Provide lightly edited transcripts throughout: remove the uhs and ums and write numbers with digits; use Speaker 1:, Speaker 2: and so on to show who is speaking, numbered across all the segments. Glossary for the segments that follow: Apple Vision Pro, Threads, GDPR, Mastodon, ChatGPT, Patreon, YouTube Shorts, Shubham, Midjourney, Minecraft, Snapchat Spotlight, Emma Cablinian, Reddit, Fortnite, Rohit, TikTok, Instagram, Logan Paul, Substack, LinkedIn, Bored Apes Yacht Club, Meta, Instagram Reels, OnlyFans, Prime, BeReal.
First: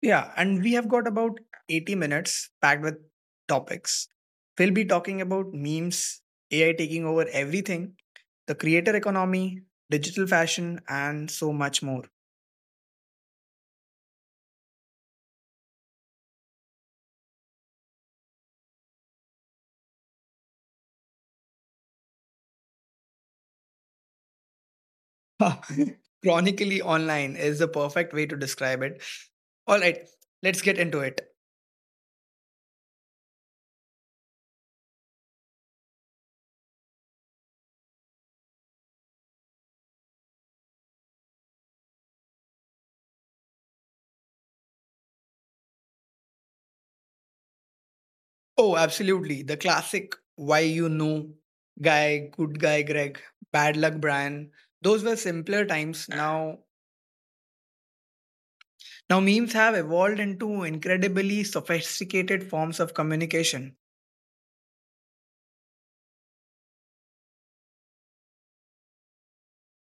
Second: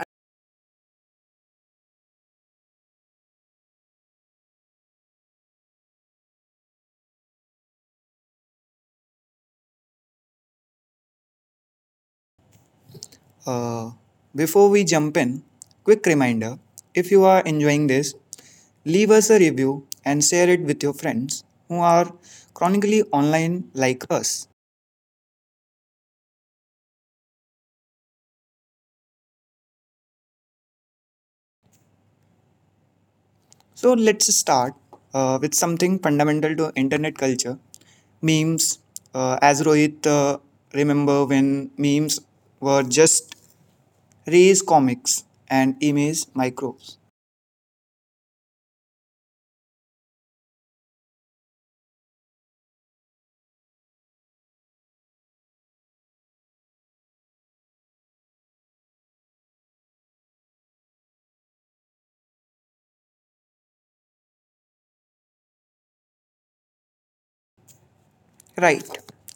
Speaker 1: Yeah, and we have got about 80 minutes packed with topics. We'll be talking about memes, AI taking over everything, the creator economy, digital fashion, and so much more.
Speaker 2: Uh, Before we jump in, quick reminder, if you are enjoying this, leave us a review and share it with your friends who are chronically online like us.
Speaker 1: Chronically online is the perfect way to describe it. All right, let's get into it.
Speaker 2: So let's start with something fundamental to internet culture memes. As Rohit, remember when memes were just race comics and image microbes.
Speaker 1: Oh, absolutely. The classic why guy, good guy Greg, bad luck Brian. Those were simpler times. Now, memes have evolved into incredibly sophisticated forms of communication.
Speaker 2: Right,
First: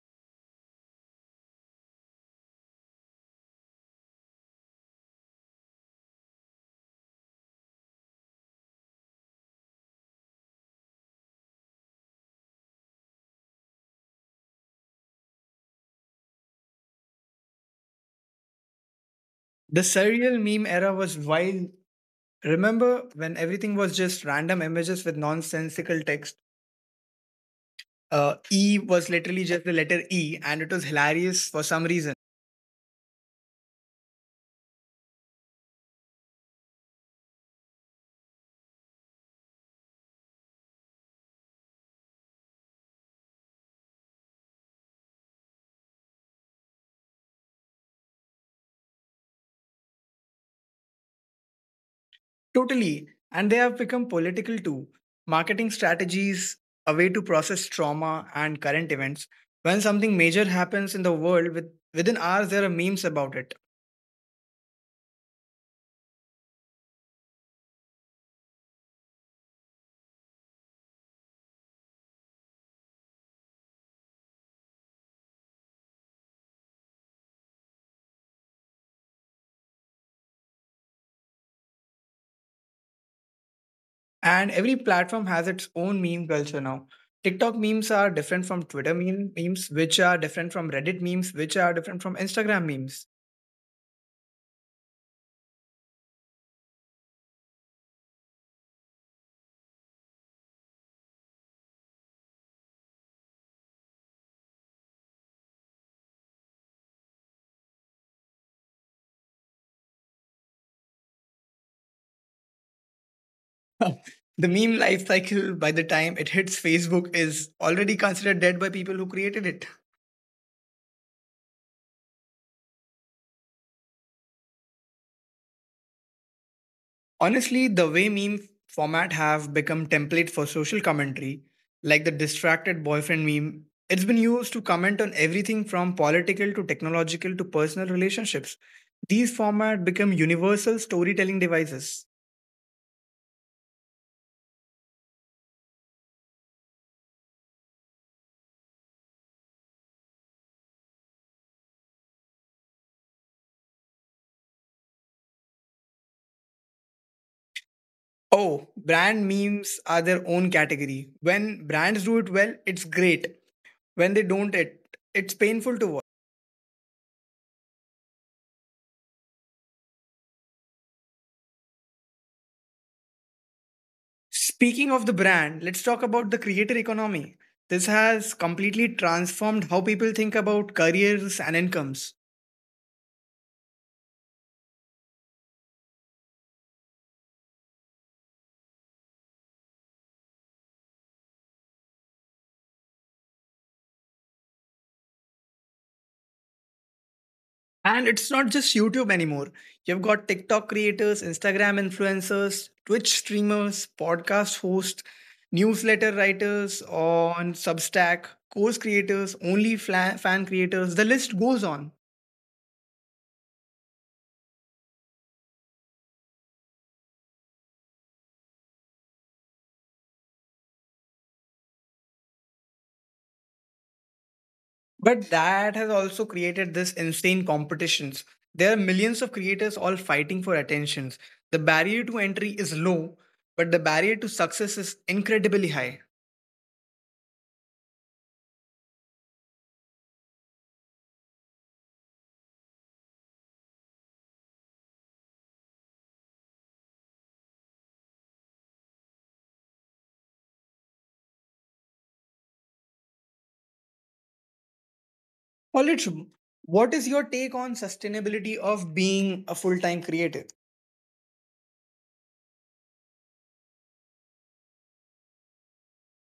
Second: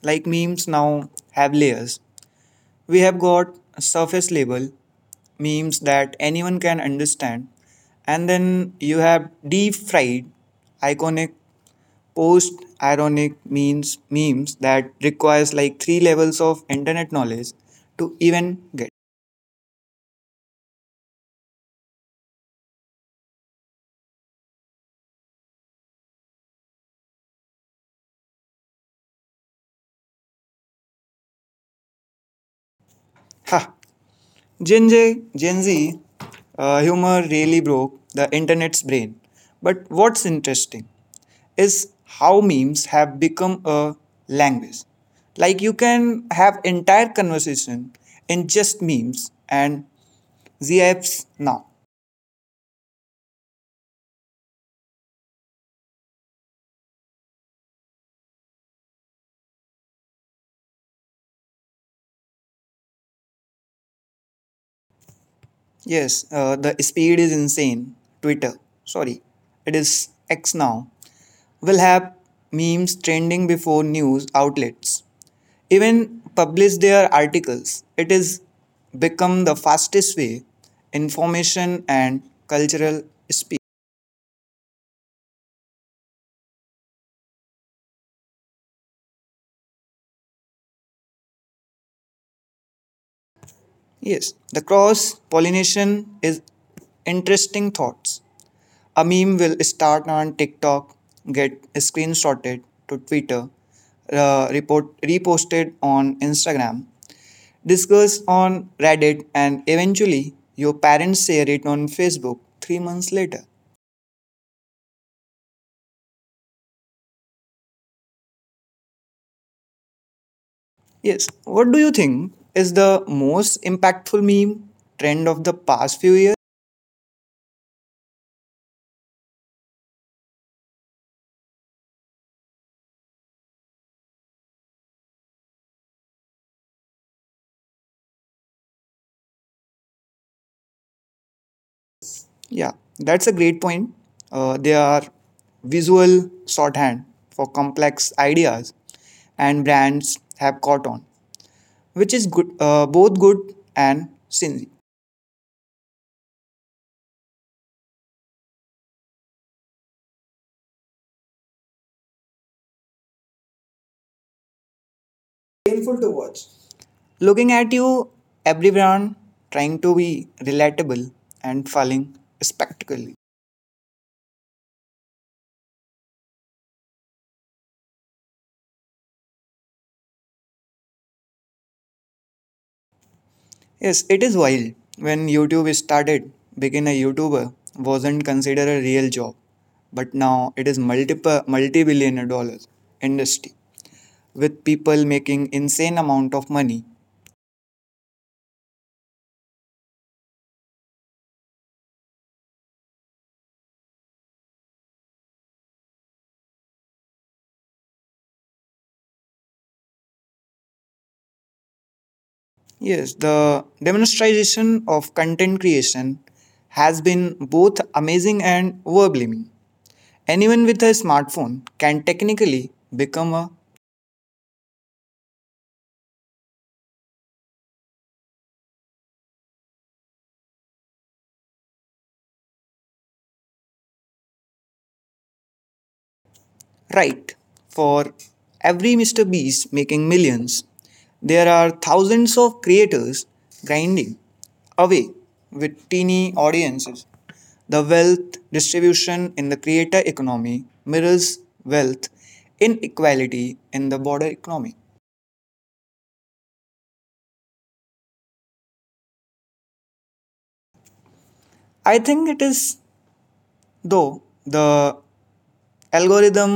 Speaker 2: like memes now have layers. We have got surface level memes that anyone can understand, and then you have deep fried, iconic post-ironic means memes that requires like 3 levels of internet knowledge to even get.
Speaker 1: The surreal meme era was wild. Remember when everything was just random images with nonsensical text? E was literally just the letter E, and it was hilarious for some reason.
Speaker 2: Ha! Gen Z humor really broke the internet's brain. But what's interesting is how memes have become a language. Like you can have entire conversation in just memes and ZFs now.
Speaker 1: Totally. And they have become political too. Marketing strategies, a way to process trauma and current events. When something major happens in the world, within hours, there are memes about it.
Speaker 2: Yes, the speed is insane. Twitter, sorry, it is X now, will have memes trending before news outlets even publish their articles. It has become the fastest way information and cultural speed.
Speaker 1: And every platform has its own meme culture now. TikTok memes are different from Twitter memes, which are different from Reddit memes, which are different from Instagram memes.
Speaker 2: Yes, the cross pollination is interesting thoughts. A meme will start on TikTok, get screenshotted to Twitter, report reposted on Instagram, discuss on Reddit, and eventually your parents share it on Facebook three months later.
Speaker 1: The meme life cycle, by the time it hits Facebook, is already considered dead by people who created it.
Speaker 2: Yes, what do you think is the most impactful meme trend of the past few years?
Speaker 1: Honestly, the way meme format have become template for social commentary, like the distracted boyfriend meme, it's been used to comment on everything from political to technological to personal relationships. These format become universal storytelling devices.
Speaker 2: Yeah, that's a great point. They are visual shorthand for complex ideas, and brands have caught on, which is good, both good and stingy.
Speaker 1: Oh, brand memes are their own category. When brands do it well, it's great. When they don't, it's
Speaker 2: Painful to
Speaker 1: painful to.
Speaker 2: watch. Looking at you, everyone trying to be relatable and falling spectacularly.
Speaker 1: Speaking of the brand, let's talk about the creator economy. This has completely transformed how people think about careers and incomes.
Speaker 2: Yes, it is wild. When YouTube started, being a YouTuber wasn't considered a real job, but now it is multiple multi-billion dollar industry with people making insane amount of money.
Speaker 1: And it's not just YouTube anymore. You've got TikTok creators, Instagram influencers, Twitch streamers, podcast hosts, newsletter writers on Substack, course creators, fan creators. The list goes on.
Speaker 2: Yes, the demonstration of content creation has been both amazing and overwhelming. Anyone with a smartphone can technically become a
Speaker 1: But that has also created this insane competitions. There are millions of creators all fighting for attentions. The barrier to entry is low, but the barrier to success is incredibly high.
Speaker 2: right. For every Mr. Beast making millions, there are thousands of creators grinding away with teeny audiences. The wealth distribution in the creator economy mirrors wealth inequality in the broader economy.
Speaker 1: Paulitch, what is your take on sustainability of being a full-time creator?
Speaker 2: I think it is, though, the algorithm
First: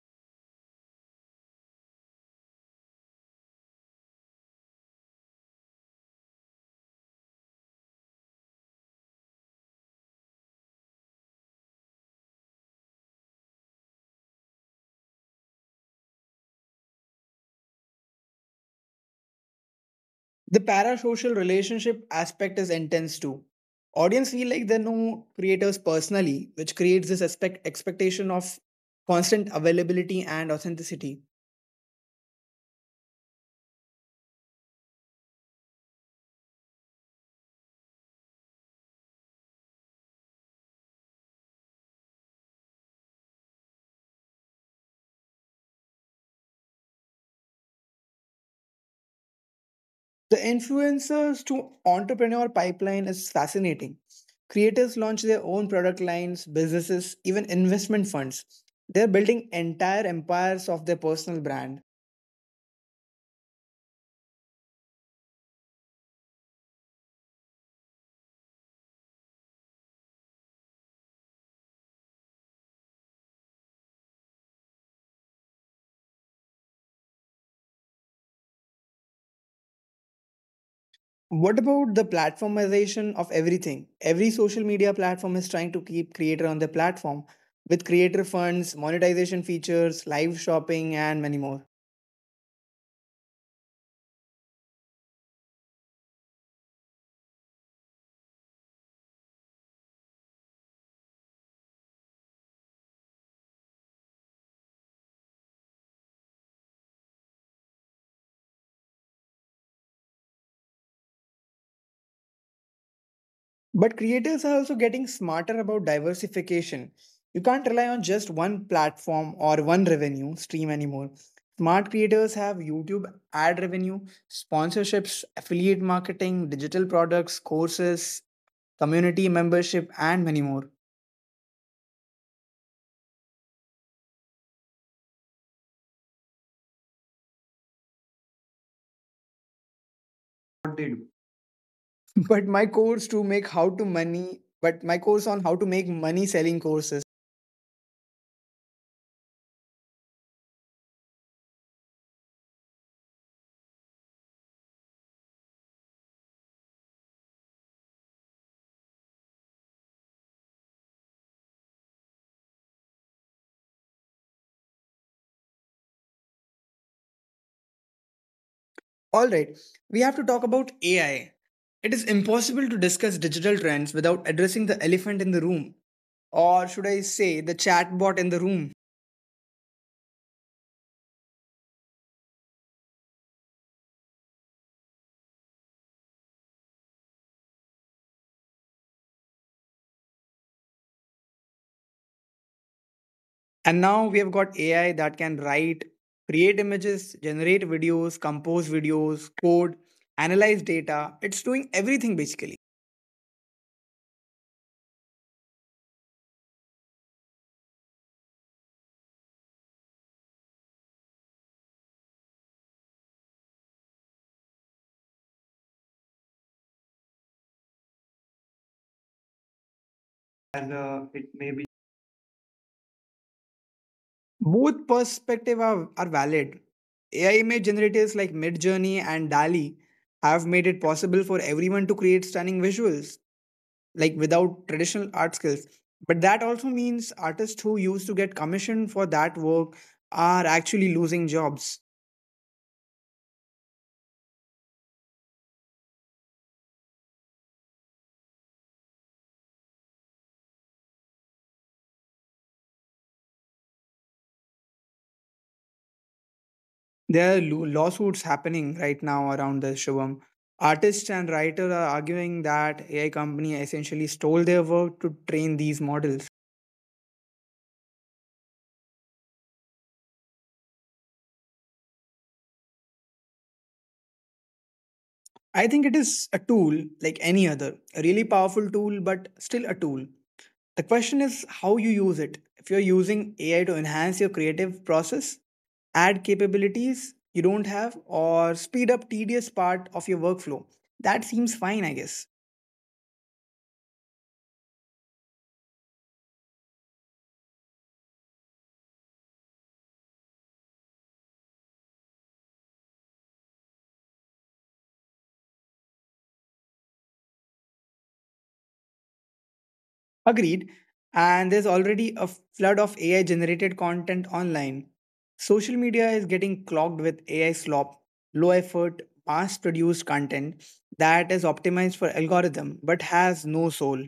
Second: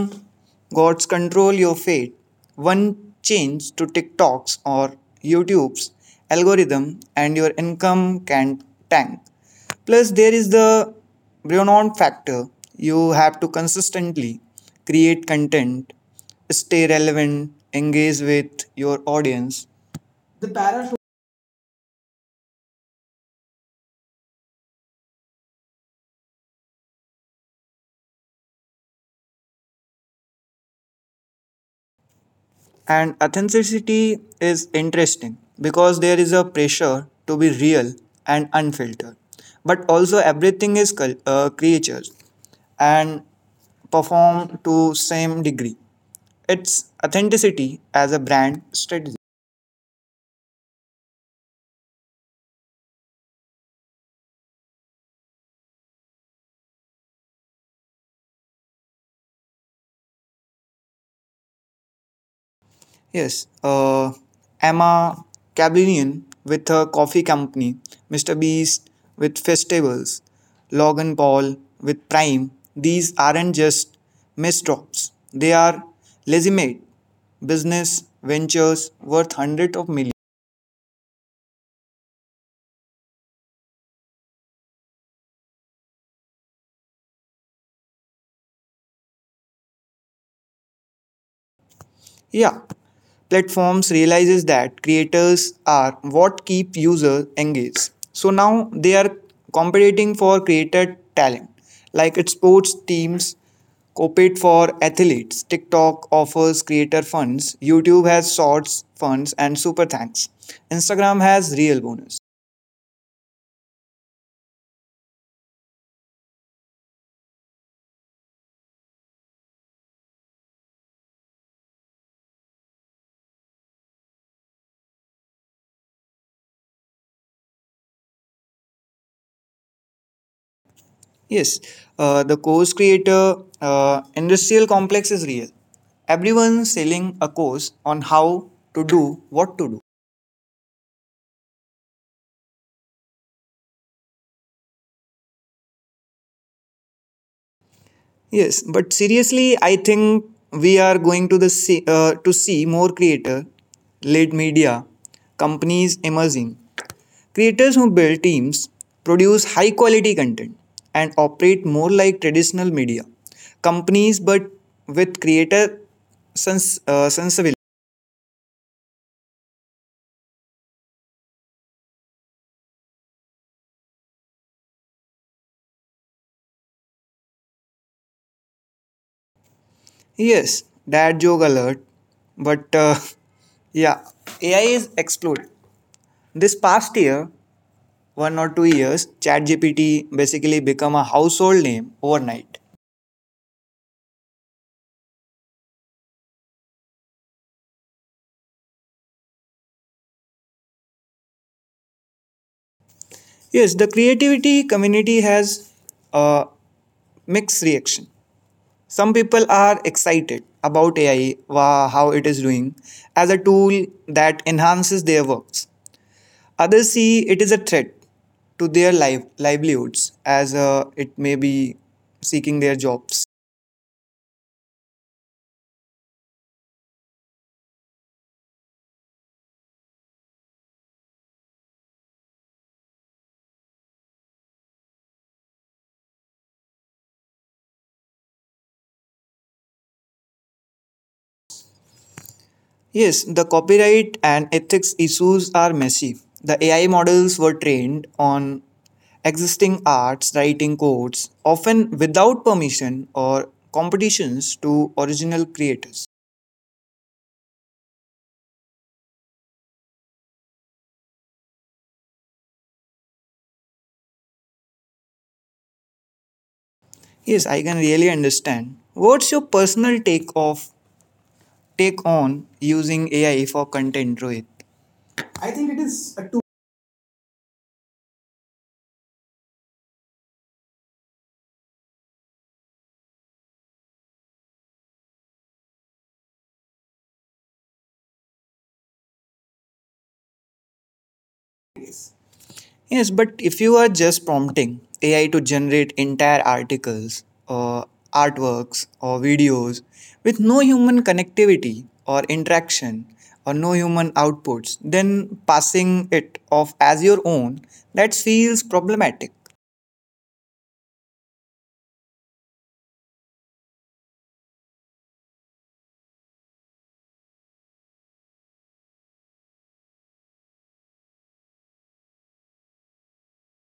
Speaker 2: gods control your fate. One change to TikTok's or YouTube's algorithm and your income can tank. Plus, there is the Brennan factor. You have to consistently create content, stay relevant, engage with your audience.
Speaker 1: The parasocial relationship aspect is intense too. Audience feel like they know creators personally, which creates this expectation of constant availability and authenticity.
Speaker 2: And authenticity is interesting because there is a pressure to be real and unfiltered. But also, everything is creatures and perform to same degree. It's authenticity as a brand strategy.
Speaker 1: The influencers to entrepreneur pipeline is fascinating. Creators launch their own product lines, businesses, even investment funds. They're building entire empires of their personal brand.
Speaker 2: Yes, uh, Emma Cablinian with her coffee company, Mr. Beast with festivals, Logan Paul with Prime. These aren't just misdrops; they are legitimate business ventures worth hundreds of millions.
Speaker 1: What about the platformization of everything? Every social media platform is trying to keep creator on their platform with creator funds, monetization features, live shopping, and many more.
Speaker 2: Yeah, platforms realizes that creators are what keep users engaged. So now they are competing for creator talent, like its sports teams compete for athletes. TikTok offers creator funds. YouTube has Shorts funds and Super Thanks. Instagram has real bonus.
Speaker 1: But creators are also getting smarter about diversification. You can't rely on just one platform or one revenue stream anymore. Smart creators have YouTube ad revenue, sponsorships, affiliate marketing, digital products, courses, community membership, and many more.
Speaker 2: Yes, the course creator industrial complex is real. Everyone selling a course on how to do what to do.
Speaker 1: What they do. But my course to make how to money, but my course on how to make money selling courses.
Speaker 2: Yes, but seriously, I think we are going to see more creator led media companies emerging. Creators who build teams, produce high quality content, and operate more like traditional media companies, but with creator sensibility.
Speaker 1: All right, we have to talk about AI. It is impossible to discuss digital trends without addressing the elephant in the room, or should I say the chatbot in the room.
Speaker 2: Yes, dad joke alert. But yeah, AI is exploding. This past year, one or two years, ChatGPT basically become a household name overnight.
Speaker 1: And now we have got AI that can write, create images, generate videos, compose videos, code, analyze data. It's doing everything basically.
Speaker 2: Yes, the creativity community has a mixed reaction. Some people are excited about AI, wow, how it is doing, as a tool that enhances their works. Others see it is a threat to their life, livelihoods, as
Speaker 1: And
Speaker 2: it
Speaker 1: it
Speaker 2: may
Speaker 1: may be.
Speaker 2: be seeking their jobs.
Speaker 1: Both perspectives are valid. AI image generators like Midjourney and DALL-E have made it possible for everyone to create stunning visuals, like without traditional art skills. But that also means artists who used to get commissioned for that work are actually losing jobs.
Speaker 2: Yes, the copyright and ethics issues are messy. The AI models were trained on existing arts, writing codes, often without permission or competitions to original creators.
Speaker 1: There are lawsuits happening right now around the Shivam. Artists and writers are arguing that AI company essentially stole their work to train these models.
Speaker 2: Yes, I can really understand. What's your personal take on using AI for content, Rohit?
Speaker 1: I
Speaker 2: I
Speaker 1: think it
Speaker 2: think it
Speaker 1: is a
Speaker 2: is a tool.
Speaker 1: tool like any other, a really powerful tool, but still a tool. The question is how you use it. If you're using AI to enhance your creative process, add capabilities you don't have, or speed up tedious part of your workflow, that seems fine, I guess.
Speaker 2: Yes, but if you are just prompting AI to generate entire articles or artworks or videos with no human connectivity or interaction or no human outputs, then passing it off as your own, that feels problematic.
Speaker 1: Agreed. And there's already a flood of AI generated content online. Social media is getting clogged with AI slop, low effort, mass produced content that is optimized for algorithm but has no soul.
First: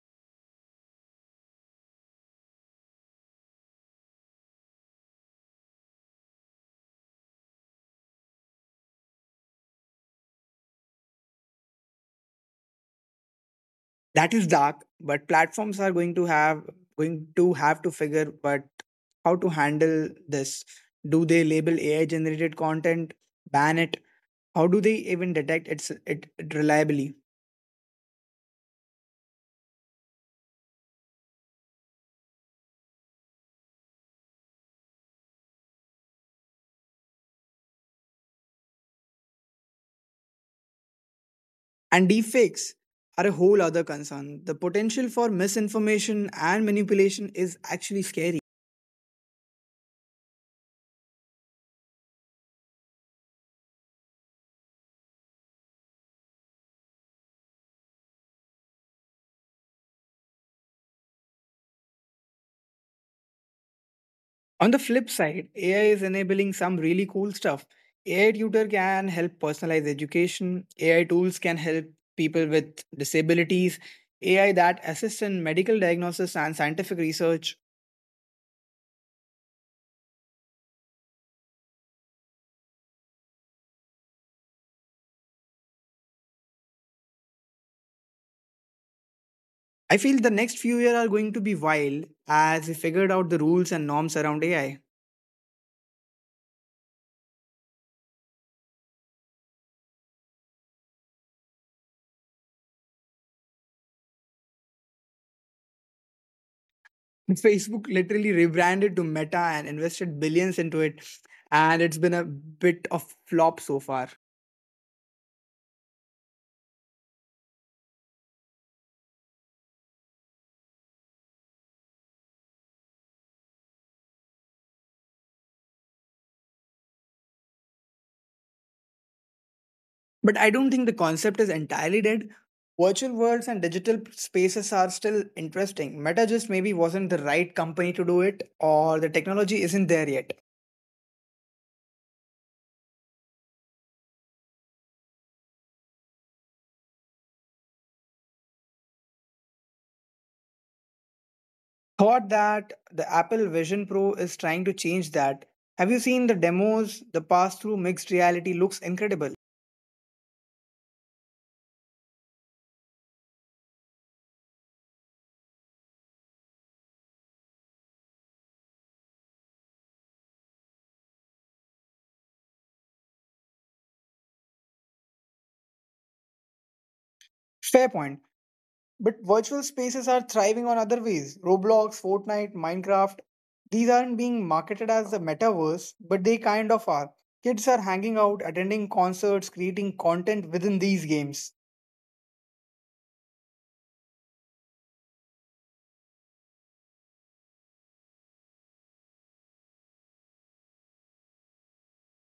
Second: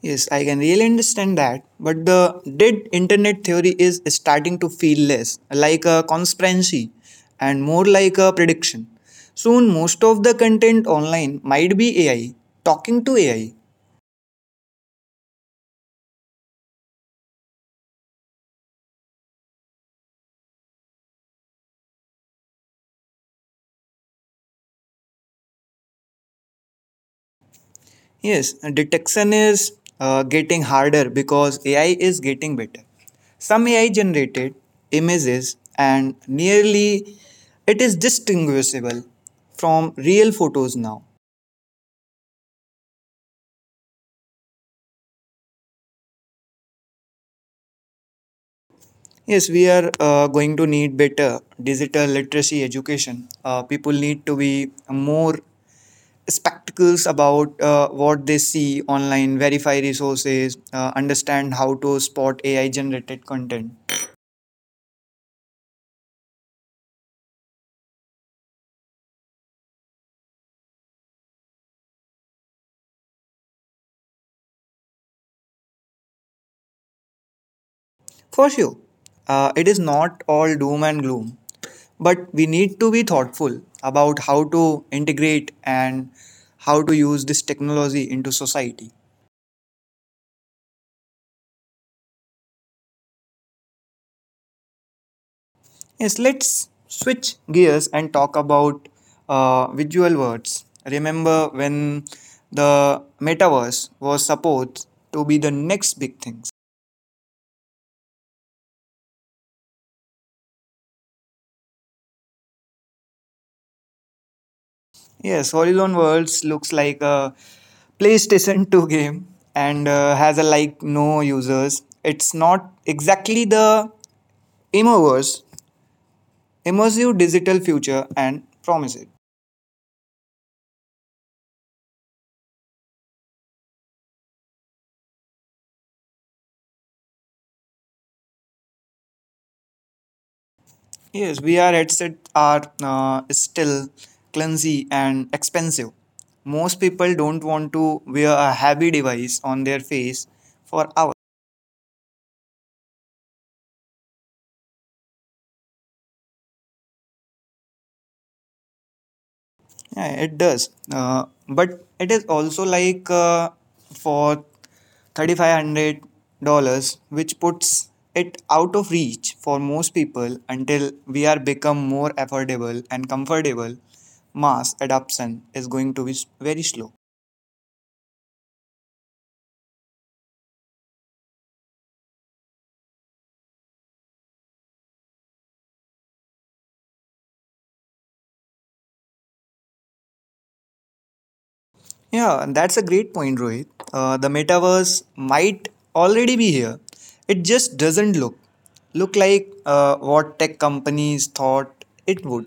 Speaker 2: Yes, I can really understand that. But the dead internet theory is starting to feel less like a conspiracy and more like a prediction. Soon, most of the content online might be AI, talking to AI.
Speaker 1: That is dark, but platforms are going to have to figure but how to handle this. Do they label AI generated content, ban it? How do they even detect it reliably?
Speaker 2: Yes, detection is getting harder because AI is getting better. Some AI generated images and nearly it is distinguishable from real photos now.
Speaker 1: And deepfakes are a whole other concern. The potential for misinformation and manipulation is actually scary.
Speaker 2: Yes, we are going to need better digital literacy education. People need to be more spectacles about what they see online, verify resources, understand how to spot AI generated content.
Speaker 1: On the flip side, AI is enabling some really cool stuff. AI tutor can help personalize education. AI tools can help people with disabilities. AI that assists in medical diagnosis and scientific research.
Speaker 2: For sure, it is not all doom and gloom, but we need to be thoughtful about how to integrate and how to use this technology into society.
Speaker 1: I feel the next few years are going to be wild as we figured out the rules and norms around AI.
Speaker 2: Yes, let's switch gears and talk about visual words. Remember when the metaverse was supposed to be the next big thing?
Speaker 1: Facebook literally rebranded to Meta and invested billions into it, and it's been a bit of flop so far.
Speaker 2: Yes, Horizon Worlds looks like a PlayStation 2 game and has a like no users. It's not exactly the Immerverse, immersive digital future, and promises.
Speaker 1: But I don't think the concept is entirely dead. Virtual worlds and digital spaces are still interesting. Meta just maybe wasn't the right company to do it, or the technology isn't there yet.
Speaker 2: Yes, VR headsets are still clumsy and expensive. Most people don't want to wear a heavy device on their face for hours.
Speaker 1: Thought that the Apple Vision Pro is trying to change that. Have you seen the demos? The pass through mixed reality looks incredible.
Speaker 2: Yeah, it does. But it is also like for $3,500, which puts it out of reach for most people until VR become more affordable and comfortable. Mass adoption is going to be very slow.
Speaker 1: Fair point. But virtual spaces are thriving on other ways. Roblox, Fortnite, Minecraft. These aren't being marketed as the metaverse, but they kind of are. Kids are hanging out, attending concerts, creating content within these games.
Speaker 2: Yeah, and that's a great point, Rohit. The metaverse might already be here. It just doesn't look like what tech companies thought it would.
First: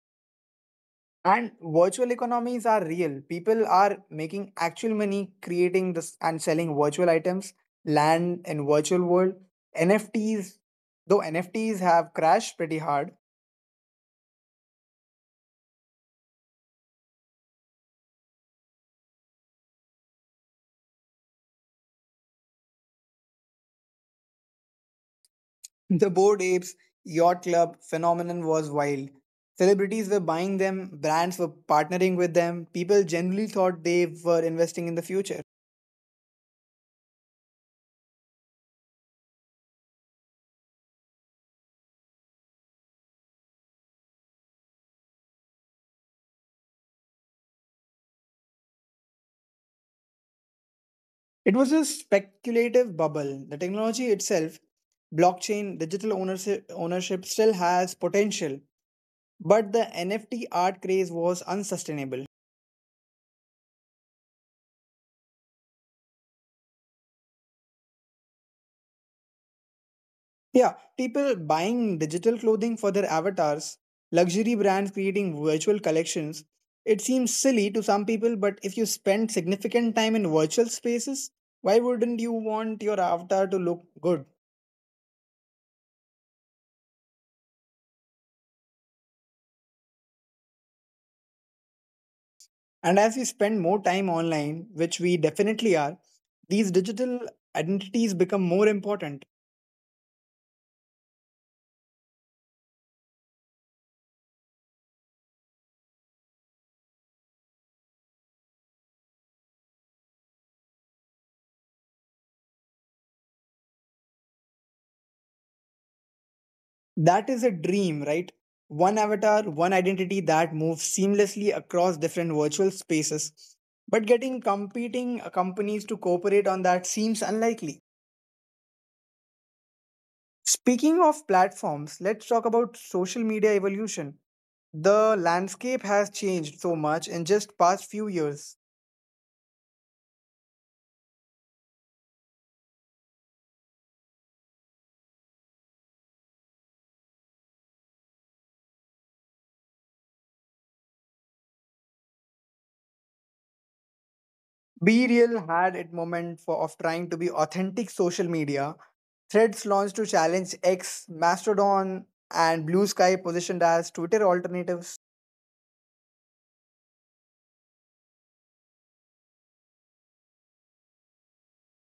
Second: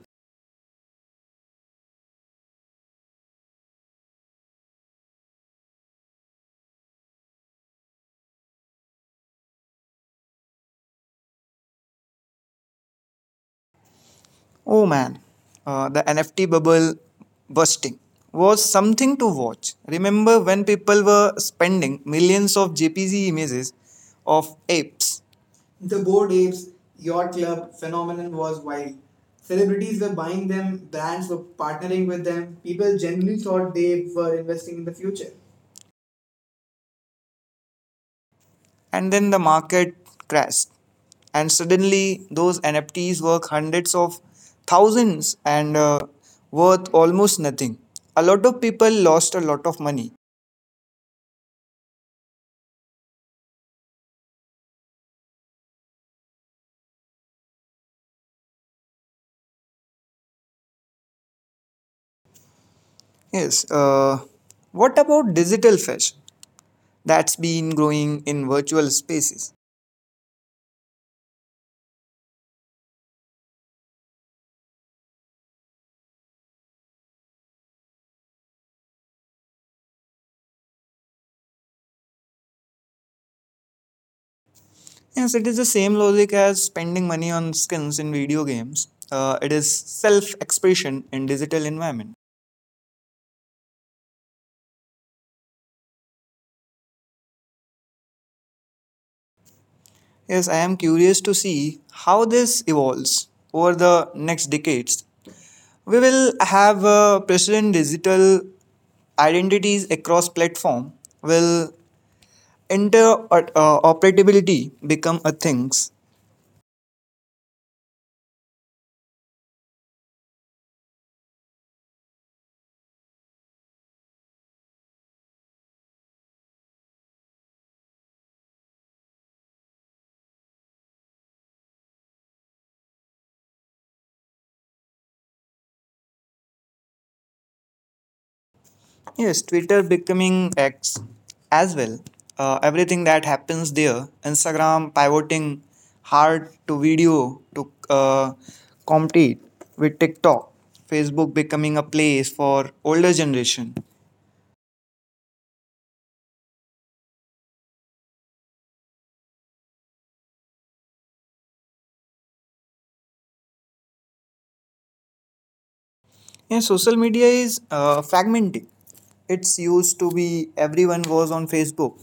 Speaker 1: And virtual economies are real. People are making actual money creating this and selling virtual items, land in virtual world, NFTs. Though NFTs have crashed pretty hard,
Speaker 2: Oh man, the NFT bubble bursting was something to watch. Remember when people were spending millions of JPG images of apes.
Speaker 1: the
Speaker 2: The
Speaker 1: Bored
Speaker 2: Bored
Speaker 1: Apes
Speaker 2: Apes
Speaker 1: Yacht
Speaker 2: Yacht
Speaker 1: Club
Speaker 2: Club
Speaker 1: phenomenon
Speaker 2: phenomenon
Speaker 1: was
Speaker 2: was
Speaker 1: wild.
Speaker 2: wild.
Speaker 1: Celebrities were
Speaker 2: Celebrities were
Speaker 1: buying
Speaker 2: buying
Speaker 1: them,
Speaker 2: them,
Speaker 1: brands were
Speaker 2: brands were
Speaker 1: partnering
Speaker 2: partnering
Speaker 1: with
Speaker 2: with
Speaker 1: them,
Speaker 2: them,
Speaker 1: people
Speaker 2: people
Speaker 1: generally
Speaker 2: genuinely
Speaker 1: thought
Speaker 2: thought
Speaker 1: they
Speaker 2: they
Speaker 1: were
Speaker 2: were
Speaker 1: investing in
Speaker 2: investing
Speaker 1: the
Speaker 2: in the
Speaker 1: future.
Speaker 2: future. And then the market crashed. And suddenly, those NFTs were hundreds of thousands and worth almost nothing. A lot of people lost a lot of money.
Speaker 1: It was a speculative bubble. The technology itself, blockchain, digital ownership, still has potential, but the NFT art craze was unsustainable.
Speaker 2: Yes. What about digital fashion that's been growing in virtual spaces?
Speaker 1: Yeah, people buying digital clothing for their avatars, luxury brands creating virtual collections. It seems silly to some people, but if you spend significant time in virtual spaces, why wouldn't you want your avatar to look good?
Speaker 2: Yes, it is the same logic as spending money on skins in video games. It is self-expression in digital environment.
Speaker 1: And as we spend more time online, which we definitely are, these digital identities become more important.
Speaker 2: Yes, I am curious to see how this evolves over the next decades. We will have precedent digital identities across platform. Will interoperability become a things?
Speaker 1: That is a dream, right? One avatar, one identity that moves seamlessly across different virtual spaces. But getting competing companies to cooperate on that seems unlikely. Speaking of platforms, let's talk about social media evolution. The landscape has changed so much in just past few years.
Speaker 2: Yes, Twitter becoming X as well. Everything that happens there, Instagram pivoting hard to video to compete with TikTok, Facebook becoming a place for older generation.
Speaker 1: Be Real had its moment of trying to be authentic social media. Threads launched to challenge X, Mastodon, and Blue Sky positioned as Twitter alternatives.
Speaker 2: Yeah, social media is fragmented. It's used to be everyone was on Facebook,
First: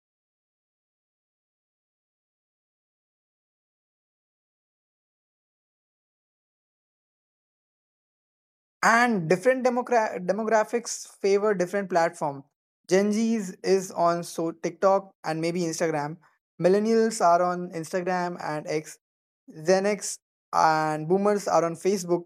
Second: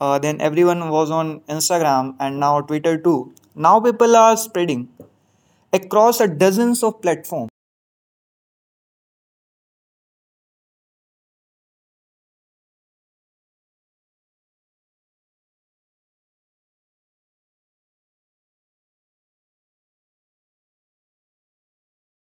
Speaker 2: then everyone was on Instagram, and now Twitter too. Now people are spreading across a dozens of platforms.
Speaker 1: And different demographics favor different platform. Gen Z's is on TikTok and maybe Instagram, millennials are on Instagram and X, Gen X and boomers are on Facebook,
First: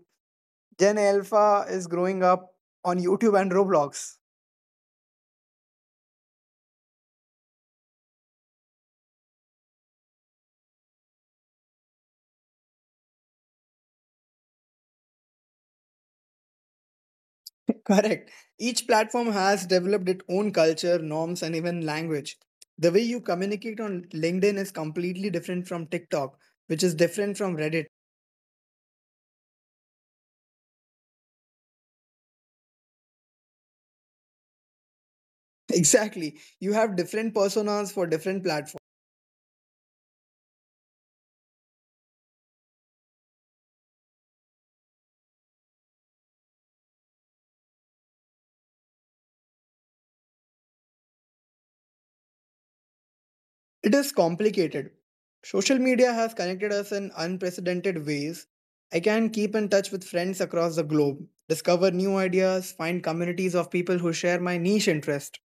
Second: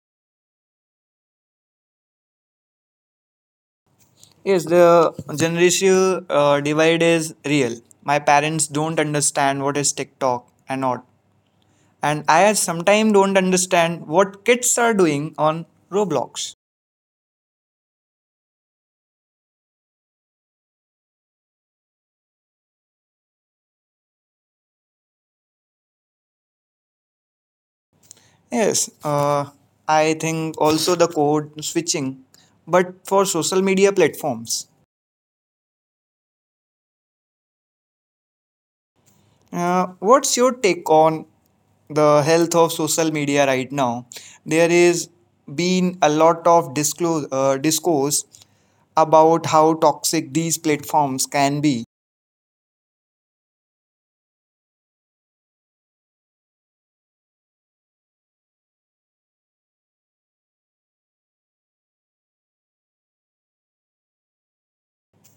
Speaker 1: Gen Alpha is growing up on YouTube and Roblox.
Speaker 2: Yes, the generational divide is real. My parents don't understand what is TikTok and not. And I sometimes don't understand what kids are doing on Roblox.
Speaker 1: Correct. Each platform has developed its own culture norms and even language. The way you communicate on LinkedIn is completely different from TikTok, which is different from Reddit.
Speaker 2: Yes, I think also the code switching, but for social media platforms.
Speaker 1: Exactly. You have different personas for different platforms.
Speaker 2: What's your take on the health of social media right now? There is been a lot of discourse about how toxic these platforms can be.
Speaker 1: It is complicated. Social media has connected us in unprecedented ways. I can keep in touch with friends across the globe, discover new ideas, find communities of people who share my niche interest.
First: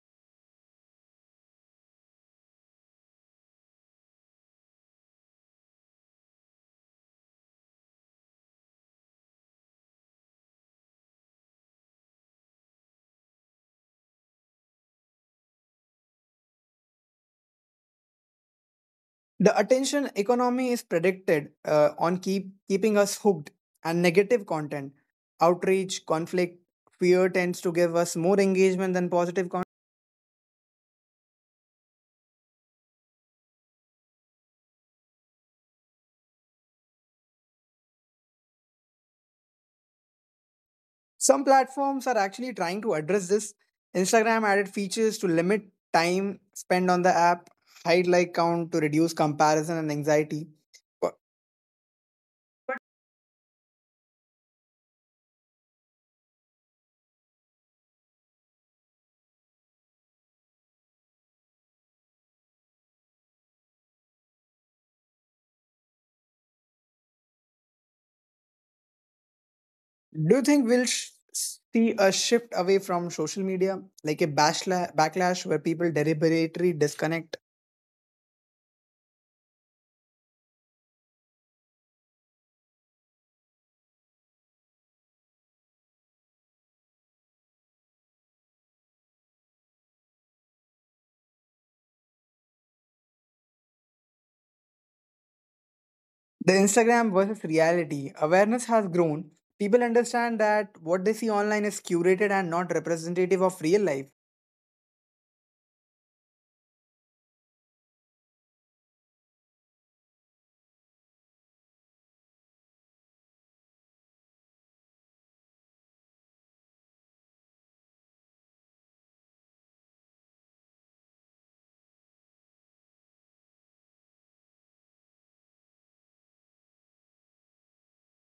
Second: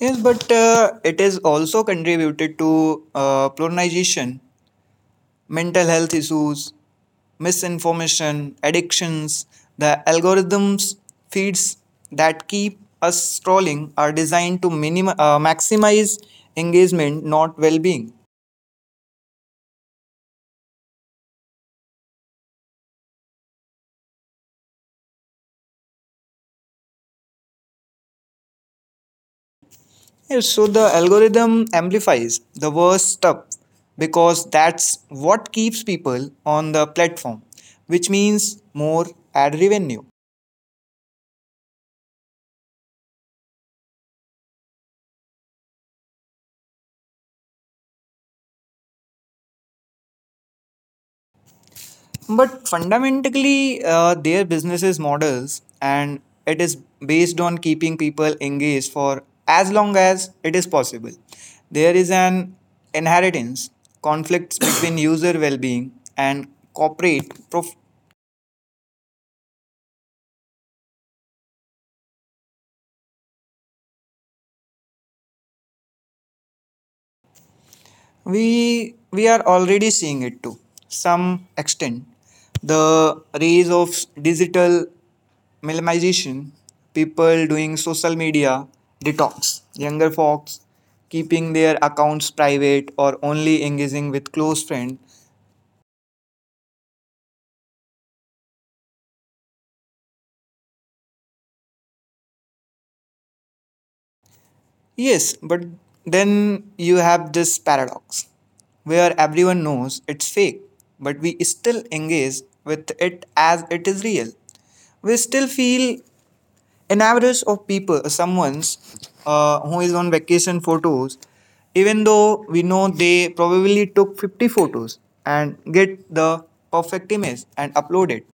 Speaker 2: Yes, but it is also contributed to polarization, mental health issues, misinformation, addictions. The algorithms feeds that keep us scrolling are designed to maximize engagement, not well-being.
Speaker 1: The attention economy is predicted on keeping us hooked, and negative content, outreach, conflict, fear tends to give us more engagement than positive content.
Speaker 2: Yes, so the algorithm amplifies the worst stuff because that's what keeps people on the platform, which means more ad revenue.
Speaker 1: Some platforms are actually trying to address this. Instagram added features to limit time spent on the app, hide like count to reduce comparison and anxiety. But
Speaker 2: But fundamentally, their businesses models and it is based on keeping people engaged for as long as it is possible. There is an inheritance conflicts between user well-being and corporate prof-
Speaker 1: do you think we'll see a shift away from social media, like a backlash where people deliberately disconnect?
Speaker 2: we are already seeing it to some extent. The rise of digital minimization, people doing social media detox, younger folks keeping their accounts private or only engaging with close friends.
Speaker 1: The Instagram versus reality awareness has grown. People understand that what they see online is curated and not representative of real life.
Speaker 2: Yes, but then you have this paradox where everyone knows it's fake, but we still engage with it as it is real. We still feel an average of people someone's who is on vacation photos, even though we know they probably took 50 photos and get the perfect image and upload it.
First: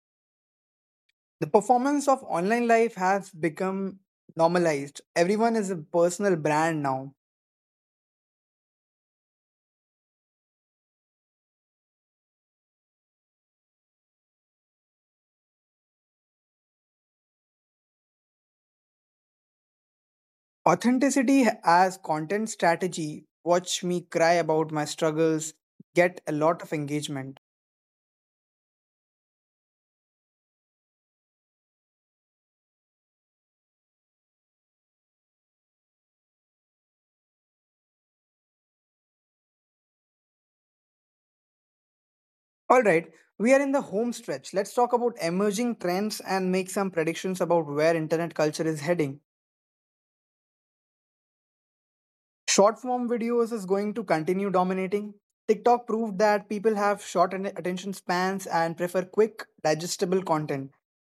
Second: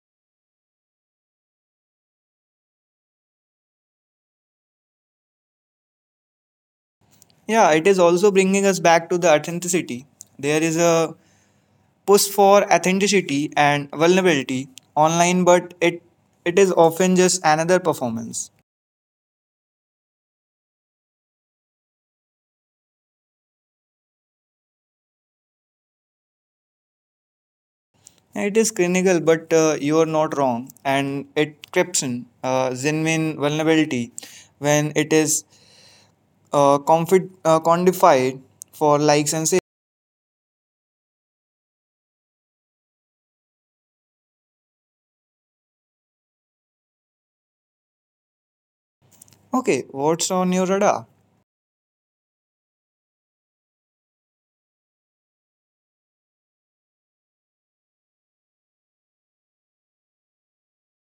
Speaker 1: The performance of online life has become normalized. Everyone is a personal brand now.
Speaker 2: Yeah, it is also bringing us back to the authenticity. There is a push for authenticity and vulnerability online, but it is often just another performance.
Speaker 1: Authenticity as content strategy, watch me cry about my struggles, get a lot of engagement.
Speaker 2: Yeah, it is clinical, but you are not wrong, and it creeps in genuine vulnerability when it is quantified for likes and sales.
Speaker 1: All right, we are in the home stretch. Let's talk about emerging trends and make some predictions about where internet culture is heading.
Speaker 2: Okay, what's on your radar?
Speaker 1: Short form videos is going to continue dominating. TikTok proved that people have short attention spans and prefer quick, digestible content.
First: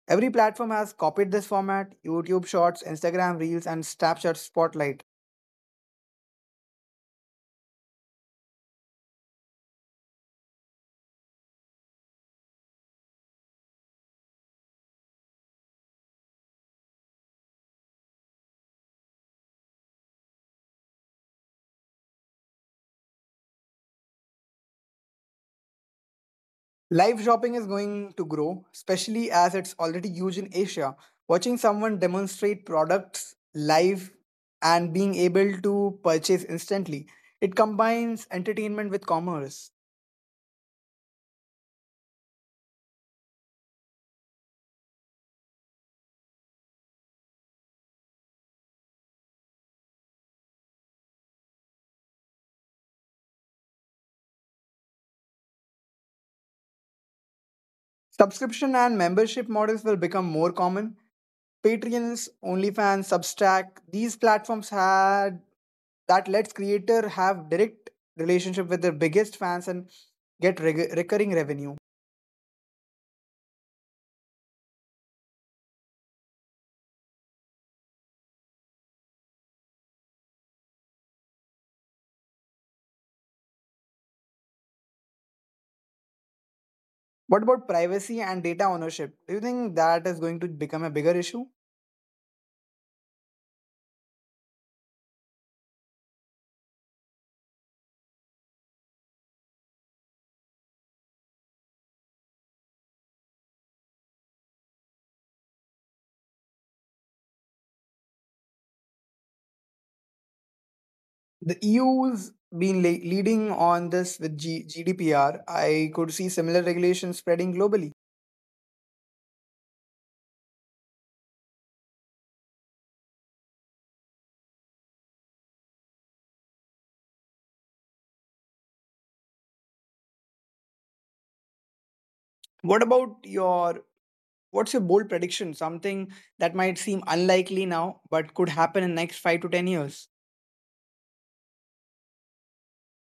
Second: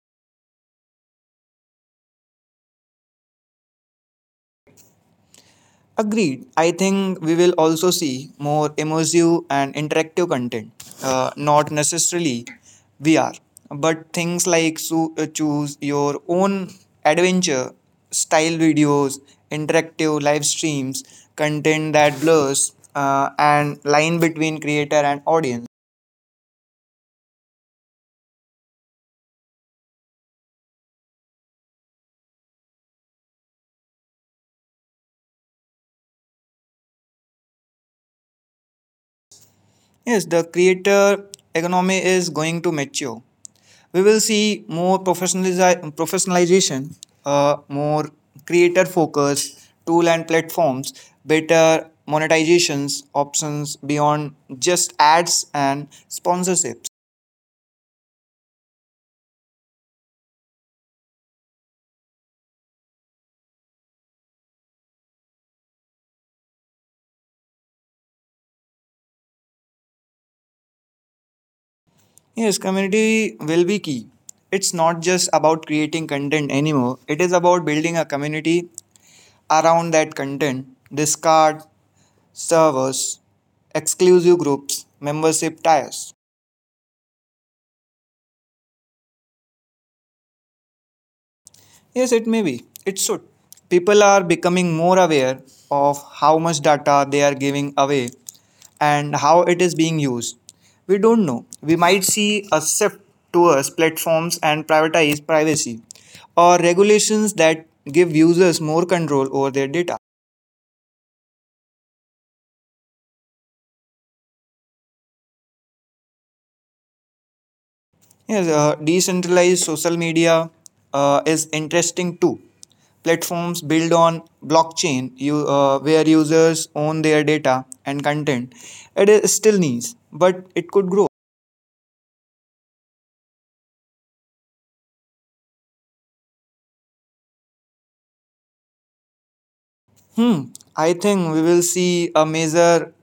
Speaker 1: Every platform has copied this format: YouTube Shorts, Instagram Reels, and Snapchat Spotlight.
Speaker 2: Agreed. I think we will also see more immersive and interactive content, not necessarily VR, but things like choose your own adventure style videos, interactive live streams, content that blurs and line between creator and audience.
Speaker 1: Live shopping is going to grow, especially as it's already huge in Asia. Watching someone demonstrate products live and being able to purchase instantly, it combines entertainment with commerce.
Speaker 2: Yes, the creator economy is going to mature. We will see more professionalization, more creator focus, tool and platforms, better monetizations options beyond just ads and sponsorships.
Speaker 1: Subscription and membership models will become more common. Patreons, OnlyFans, Substack, these platforms had that lets creator have direct relationship with their biggest fans and get recurring revenue.
Speaker 2: Yes, community will be key. It's not just about creating content anymore, it is about building a community around that content, discard servers, exclusive groups, membership tiers.
Speaker 1: What about privacy and data ownership? Do you think that is going to become a bigger issue?
Speaker 2: Yes, it may be. It should. People are becoming more aware of how much data they are giving away and how it is being used. We don't know. We might see a shift towards platforms and prioritize privacy or regulations that give users more control over their data.
Speaker 1: The EU's been leading on this with GDPR. I could see similar regulations spreading globally.
Speaker 2: Yes, decentralized social media is interesting too. Platforms built on blockchain, where users own their data and content. It is still niche, but it could grow.
Speaker 1: What about your what's your bold prediction? Something that might seem unlikely now but could happen in next 5 to 10 years?
Speaker 2: Hmm. I think we will see a major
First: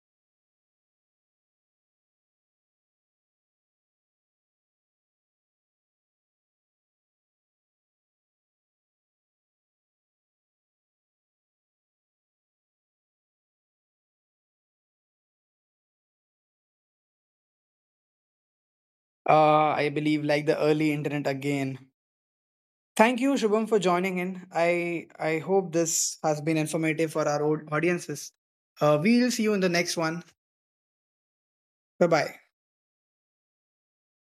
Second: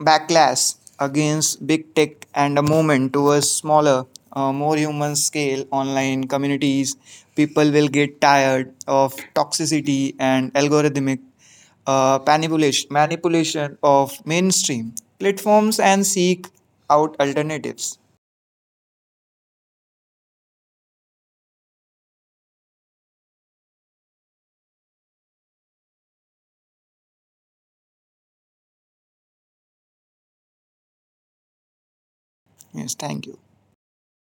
Speaker 2: backlash against big tech and a movement towards smaller, more human scale online communities. People will get tired of toxicity and algorithmic manipulation of mainstream platforms and seek out alternatives.
Speaker 1: I believe like the early internet again. Thank you, Shubham, for joining in. I hope this has been informative for our audiences. We'll see you in the next one. Bye bye.
Speaker 2: Yes, thank you.